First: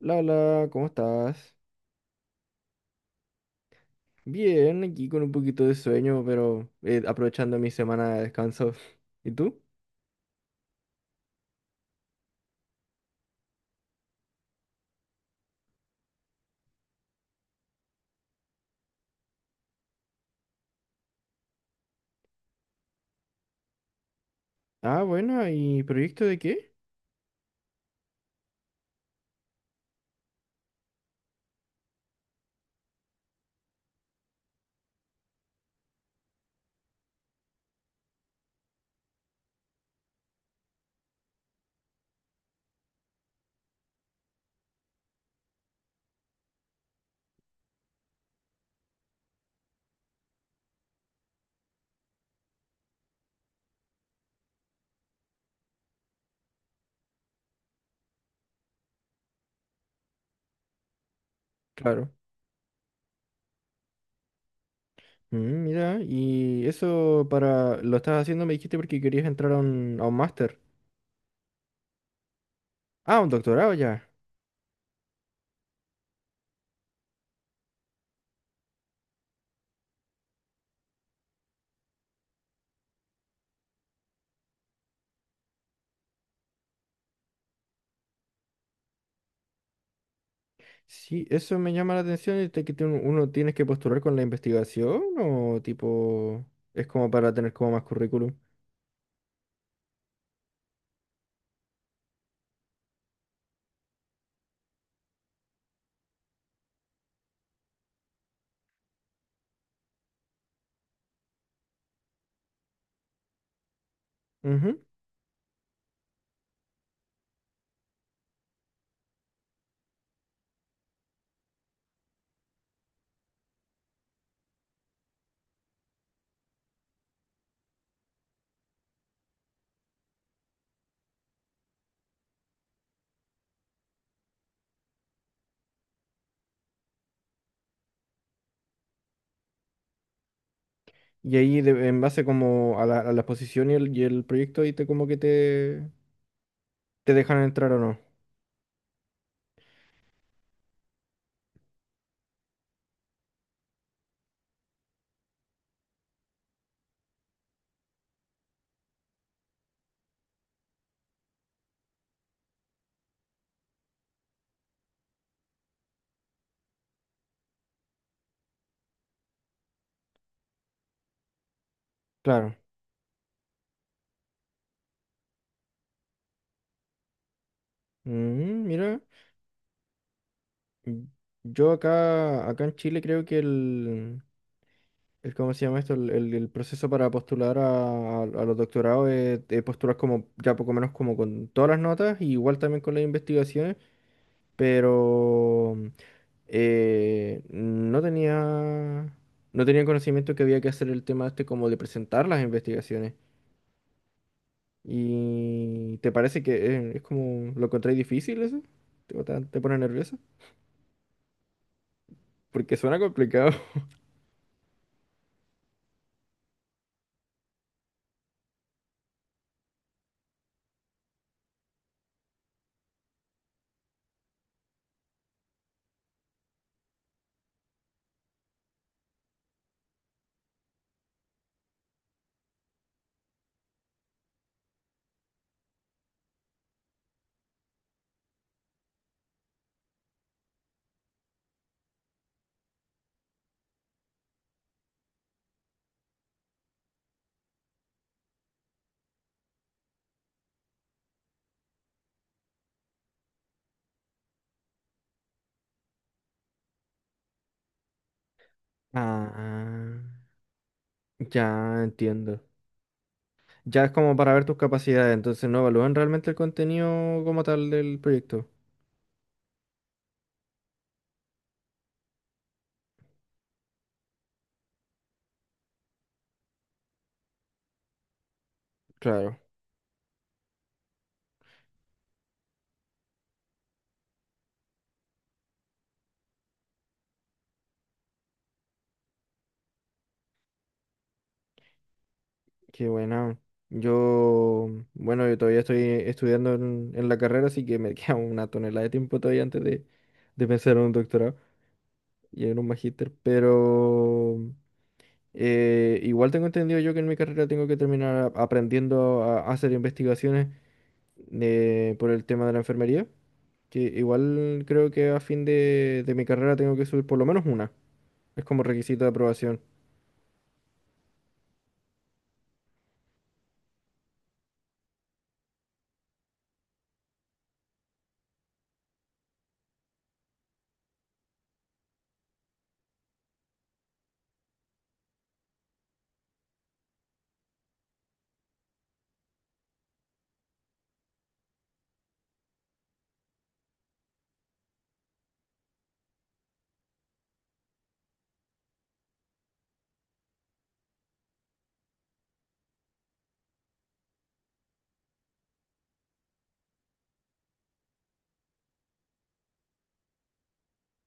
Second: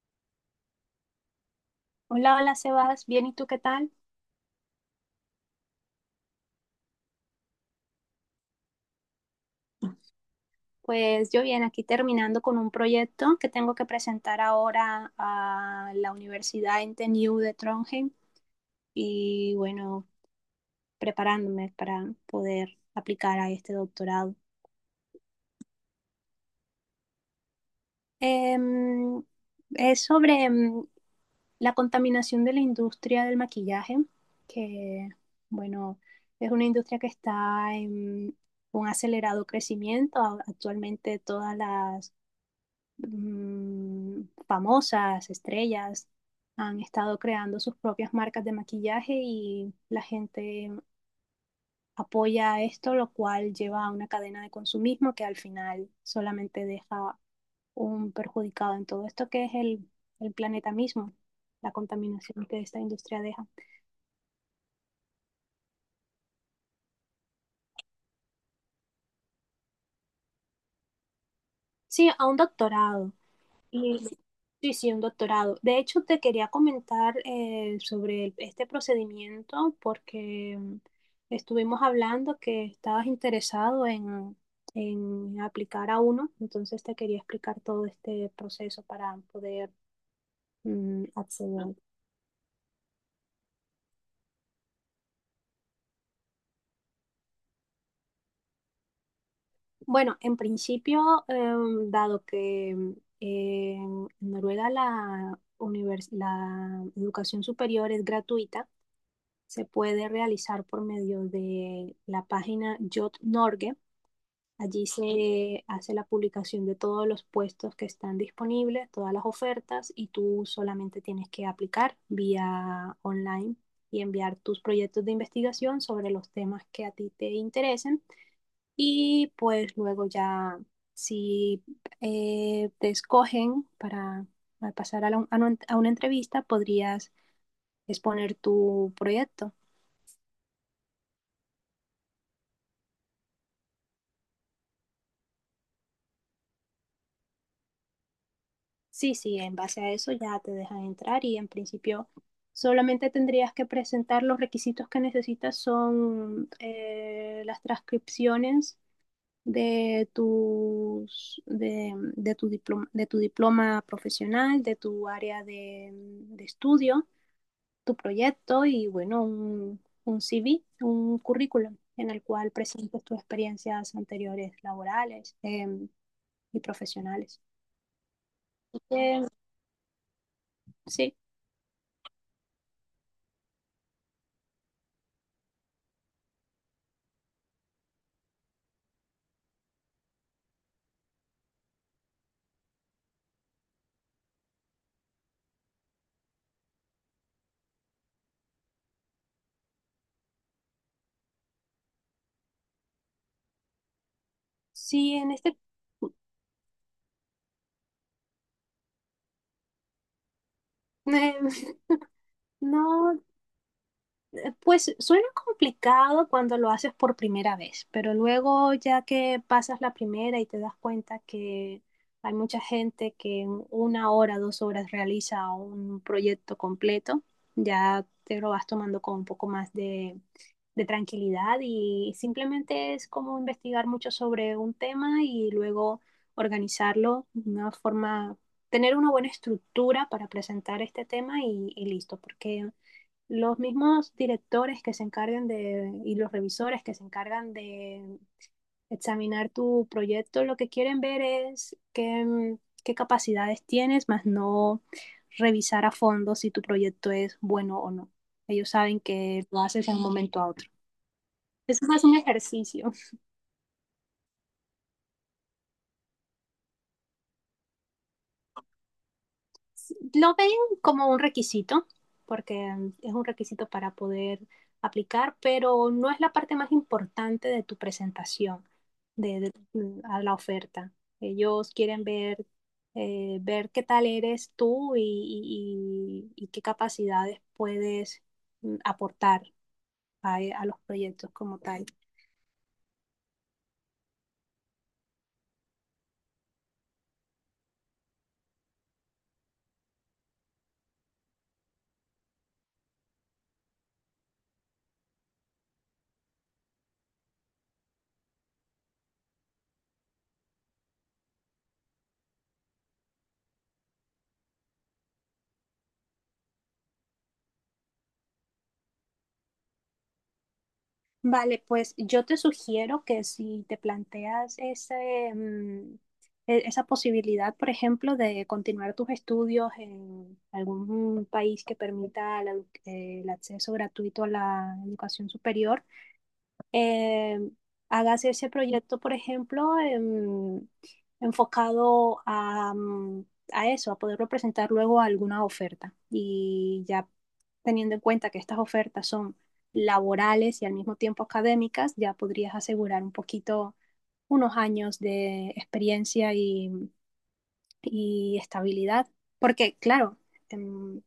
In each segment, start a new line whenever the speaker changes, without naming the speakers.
Lala, ¿cómo estás?
Hola, hola Sebas, bien, ¿y tú qué tal?
Bien, aquí con un poquito de sueño, pero aprovechando mi semana de descanso. ¿Y tú?
Pues yo bien, aquí terminando con un proyecto que tengo que presentar ahora a la Universidad NTNU de Trondheim y bueno, preparándome para poder aplicar a este doctorado.
Ah, bueno, ¿y proyecto de qué?
Em, es sobre la contaminación de la industria del maquillaje, que bueno, es una industria que está en un acelerado crecimiento. Actualmente todas las mm, famosas, estrellas, han estado creando sus propias marcas de maquillaje y la gente apoya esto, lo cual lleva a una cadena de consumismo que al final solamente deja un perjudicado en todo esto que es el planeta mismo, la
Claro.
contaminación que esta industria deja.
Mm, mira, y eso para... Lo estás haciendo, me dijiste, porque querías entrar a a un máster.
Sí, a un doctorado.
Ah, un doctorado
Y
ya.
sí, sí, un doctorado. De hecho, te quería comentar sobre este procedimiento porque estuvimos hablando que estabas interesado en aplicar a uno, entonces te quería explicar todo este proceso para poder
Sí, eso me
acceder.
llama la atención, este, que uno tienes que postular con la investigación o tipo... Es como para tener como más currículum.
Bueno, en principio, dado que en Noruega la educación superior es gratuita, se puede realizar por medio de la página Jot Norge. Allí se hace la publicación de todos los puestos que están disponibles, todas las ofertas y tú solamente tienes que aplicar vía online y enviar tus proyectos de investigación sobre los temas que a ti te interesen y pues luego ya si te escogen para pasar a, la, a, un, a una entrevista podrías exponer tu proyecto.
Y ahí en base como a a la exposición y y el proyecto ahí te como que te dejan entrar o no.
Sí, sí, en base a eso ya te dejan entrar y en principio solamente tendrías que presentar los requisitos que necesitas son las transcripciones de tu diploma, de tu diploma profesional, de tu área de estudio, tu proyecto y bueno, un CV, un currículum en el cual
Claro.
presentes tus experiencias anteriores laborales y profesionales.
Mm, mira,
Así.
mm,
Sí.
yo acá en Chile creo que el ¿cómo se llama esto? El proceso para postular a los doctorados es postular como ya poco menos como con todas las notas, y igual también con las investigaciones, pero eh, no tenía, no tenía conocimiento que había que hacer el tema este como de presentar las investigaciones.
Sí, en este...
¿Y te parece que es como lo encontré difícil eso? Te pone nervioso? Porque suena
No,
complicado.
pues suena complicado cuando lo haces por primera vez, pero luego ya que pasas la primera y te das cuenta que hay mucha gente que en una hora, 2 horas realiza un proyecto completo, ya te lo vas tomando con un poco más de tranquilidad y simplemente es como investigar mucho sobre un tema y luego organizarlo de una forma, tener una buena estructura para presentar este tema y listo, porque los mismos directores que se encargan y los revisores que se encargan de examinar tu proyecto, lo que quieren ver es qué capacidades tienes, más no revisar a fondo si tu proyecto es bueno o no. Ellos saben que lo haces de
Ah,
un momento a otro. Eso
ya
es más un
entiendo.
ejercicio.
Ya es como para ver tus capacidades, entonces no evalúan realmente el contenido como tal del proyecto.
Lo ven como un requisito, porque es un requisito para poder aplicar, pero no es la parte más importante de tu presentación
Claro,
de, de- a la oferta. Ellos quieren ver qué tal eres tú y qué capacidades puedes aportar a los proyectos como tal.
qué buena. Yo, bueno, yo todavía estoy estudiando en la carrera, así que me queda una tonelada de tiempo todavía antes de pensar en un doctorado y en un magíster, pero... igual tengo entendido yo que en mi carrera tengo que terminar aprendiendo a hacer investigaciones por el tema de la enfermería, que igual creo que a fin de mi carrera tengo que subir por lo menos una. Es como requisito de aprobación.
Vale, pues yo te sugiero que si te planteas esa posibilidad, por ejemplo, de continuar tus estudios en algún país que permita el acceso gratuito a la educación superior, eh, hagas ese proyecto, por ejemplo, enfocado a eso, a poderlo presentar luego a alguna oferta. Y ya teniendo en cuenta que estas ofertas son laborales y al mismo tiempo académicas, ya podrías asegurar un poquito unos años de experiencia y estabilidad. Porque, claro, em,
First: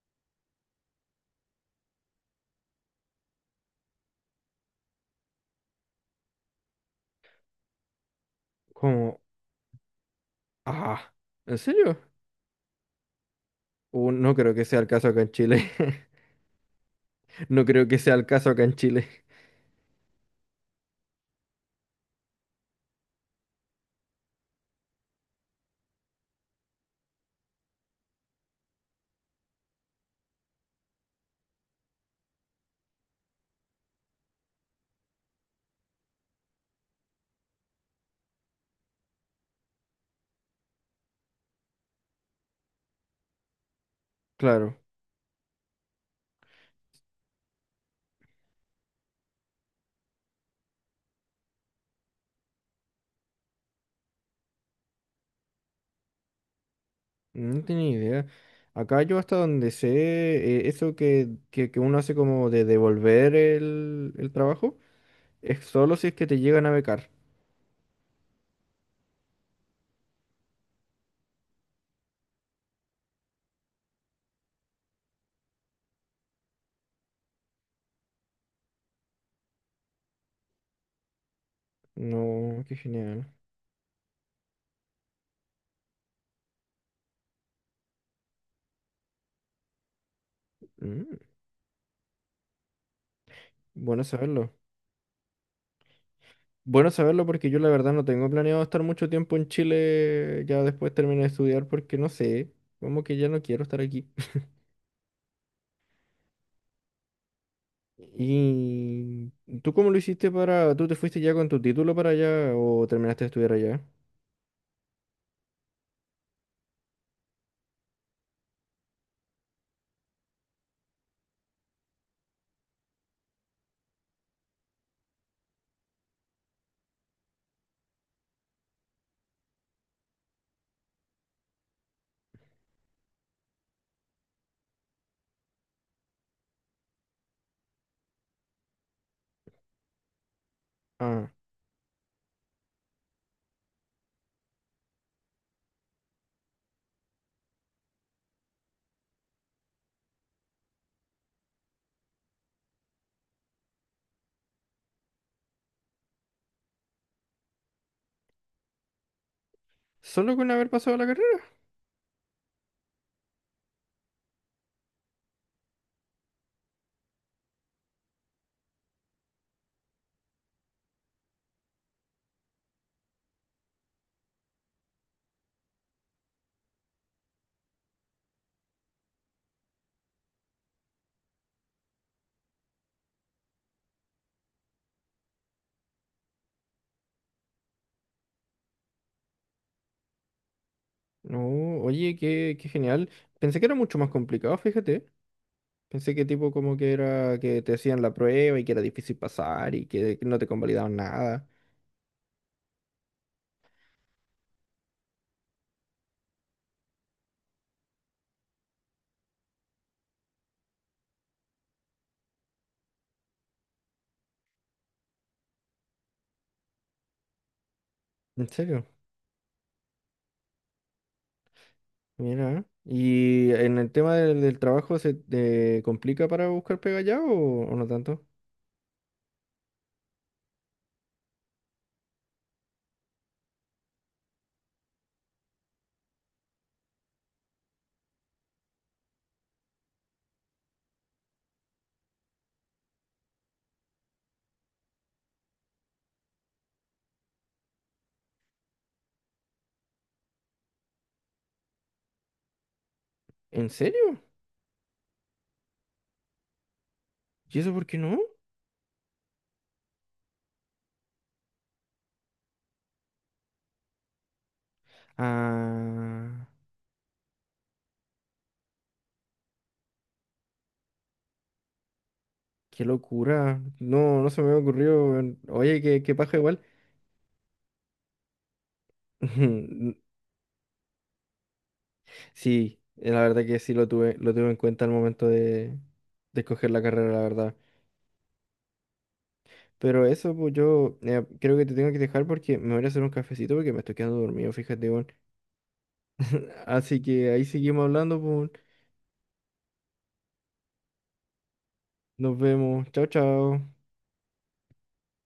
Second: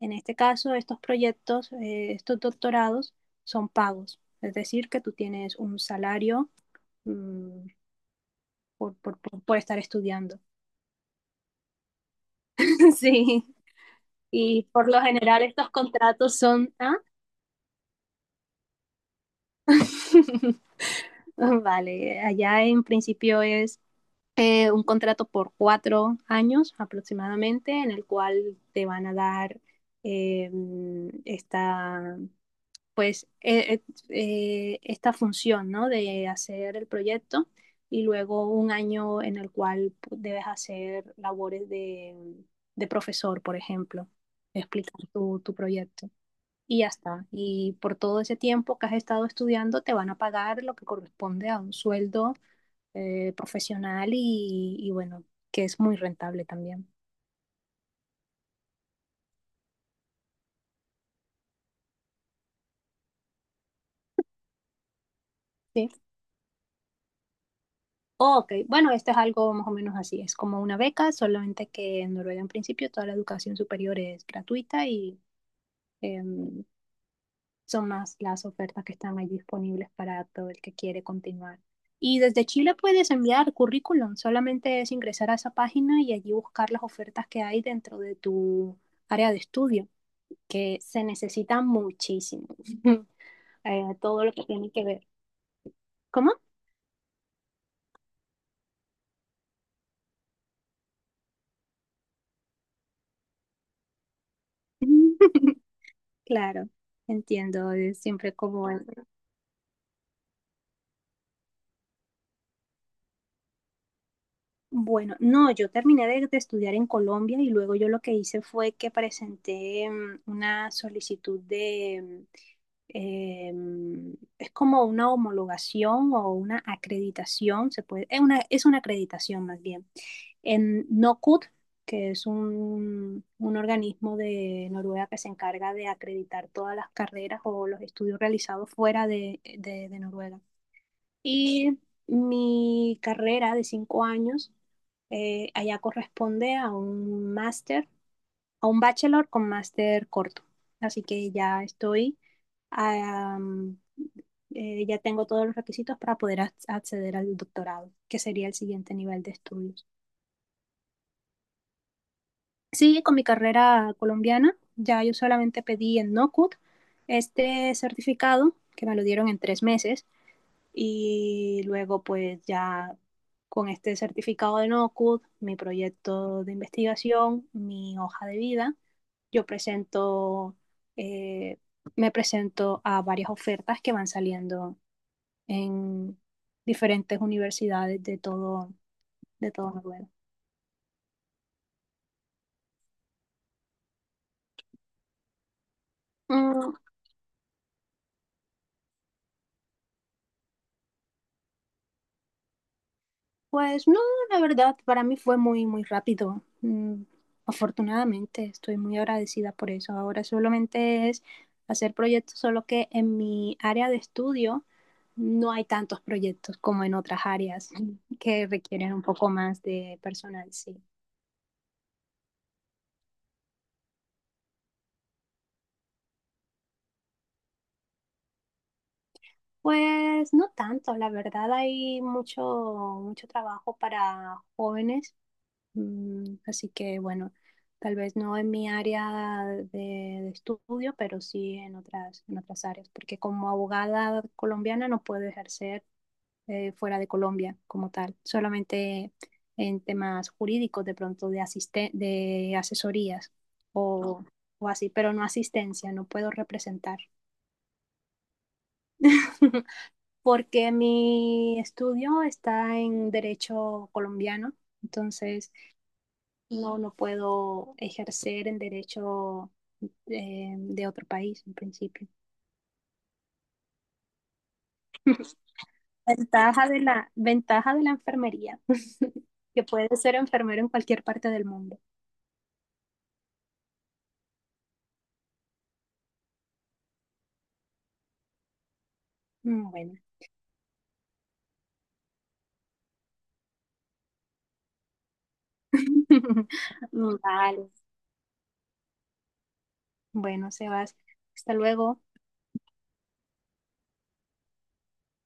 en este caso, estos proyectos, estos doctorados son pagos, es decir, que tú tienes un salario mm, por, por-
Como,
por- por estar estudiando.
ah, ¿en serio?
Sí,
No creo que
y
sea el
por lo
caso acá en
general estos
Chile.
contratos son... ¿ah?
No creo que sea el caso acá en Chile.
Vale, allá en principio es un contrato por 4 años aproximadamente, en el cual te van a dar esta, pues esta función, ¿no? De hacer el proyecto y luego un año en el cual debes hacer labores de profesor, por ejemplo,
Claro,
explicar tu proyecto. Y ya está. Y por todo ese tiempo que has estado estudiando, te van a pagar lo que corresponde a un sueldo profesional y bueno, que es muy rentable también.
no tenía idea. Acá yo hasta donde sé, eso que uno hace como de devolver el trabajo. Es
Sí.
solo si es que te llegan a becar.
Ok, bueno, esto es algo más o menos así, es como una beca, solamente que en Noruega en principio toda la educación superior es gratuita y em, son más las ofertas que están ahí disponibles para todo el que quiere continuar. Y desde
No, qué
Chile puedes
genial.
enviar currículum, solamente es ingresar a esa página y allí buscar las ofertas que hay dentro de tu área de estudio, que se
Mm,
necesita muchísimo,
bueno
todo lo que
saberlo.
tiene que ver. ¿Cómo?
Bueno saberlo porque yo la verdad no tengo planeado estar mucho tiempo en Chile ya después terminé de estudiar porque no sé, como que ya no quiero estar aquí.
Claro, entiendo, es siempre como...
¿Y tú cómo lo hiciste para... ¿Tú te fuiste ya con tu título para allá o terminaste de estudiar allá?
Bueno, no, yo terminé de estudiar en Colombia y luego yo lo que hice fue que presenté una solicitud es como una homologación o una acreditación, se puede, es una acreditación más bien, en NOCUT, que es un organismo de Noruega que se encarga de acreditar todas las carreras o los estudios realizados fuera de Noruega.
Ah,
Y mi carrera de 5 años allá corresponde a un máster, a un bachelor con máster corto. Así que am, ya tengo todos los requisitos para poder acceder al doctorado, que sería el siguiente nivel de estudios.
solo con haber pasado la carrera.
Sí, con mi carrera colombiana, ya yo solamente pedí en NOCUT este certificado, que me lo dieron en 3 meses. Y luego pues ya con este certificado de NOCUD, mi proyecto de investigación, mi hoja de vida, yo eh, me presento a varias ofertas que van saliendo en diferentes universidades de todo Noruega.
No, oye, qué genial. Pensé que era mucho más complicado, fíjate. Pensé que tipo
Mm,
como que era que te hacían la prueba y que era difícil pasar y que no te convalidaban nada.
Pues no, la verdad, para mí fue muy, muy rápido. Afortunadamente, estoy muy agradecida por eso. Ahora solamente es hacer proyectos, solo que en mi área de estudio no hay tantos proyectos como en otras áreas
¿En
que
serio?
requieren un poco más de personal, sí.
Mira. ¿Eh? ¿Y en el tema del trabajo se te complica para buscar pega ya o no tanto?
Pues no tanto, la verdad, hay mucho, mucho trabajo para jóvenes. Así que bueno, tal vez no en mi área de estudio, pero sí en otras áreas, porque como abogada colombiana no puedo ejercer fuera de Colombia como tal, solamente en temas jurídicos, de pronto de asesorías
¿En serio?
o, o así, pero no asistencia, no puedo representar.
¿Y eso por qué no?
Porque mi estudio está en derecho colombiano, entonces.
Ah,
No, no puedo ejercer el derecho de otro país en principio.
qué locura. No, no se me había ocurrido. Oye, qué paja igual.
Ventaja de la enfermería, que puedes ser enfermero en cualquier parte del mundo.
Sí, la verdad que sí lo tuve en cuenta al momento de escoger la carrera, la verdad.
Bueno,
Pero eso, pues yo creo que te tengo que dejar porque me voy a hacer un cafecito porque me estoy quedando dormido, fíjate, weón. Así que ahí
vale.
seguimos hablando, pues.
Bueno, Sebas, hasta luego.
Nos vemos. Chao, chao.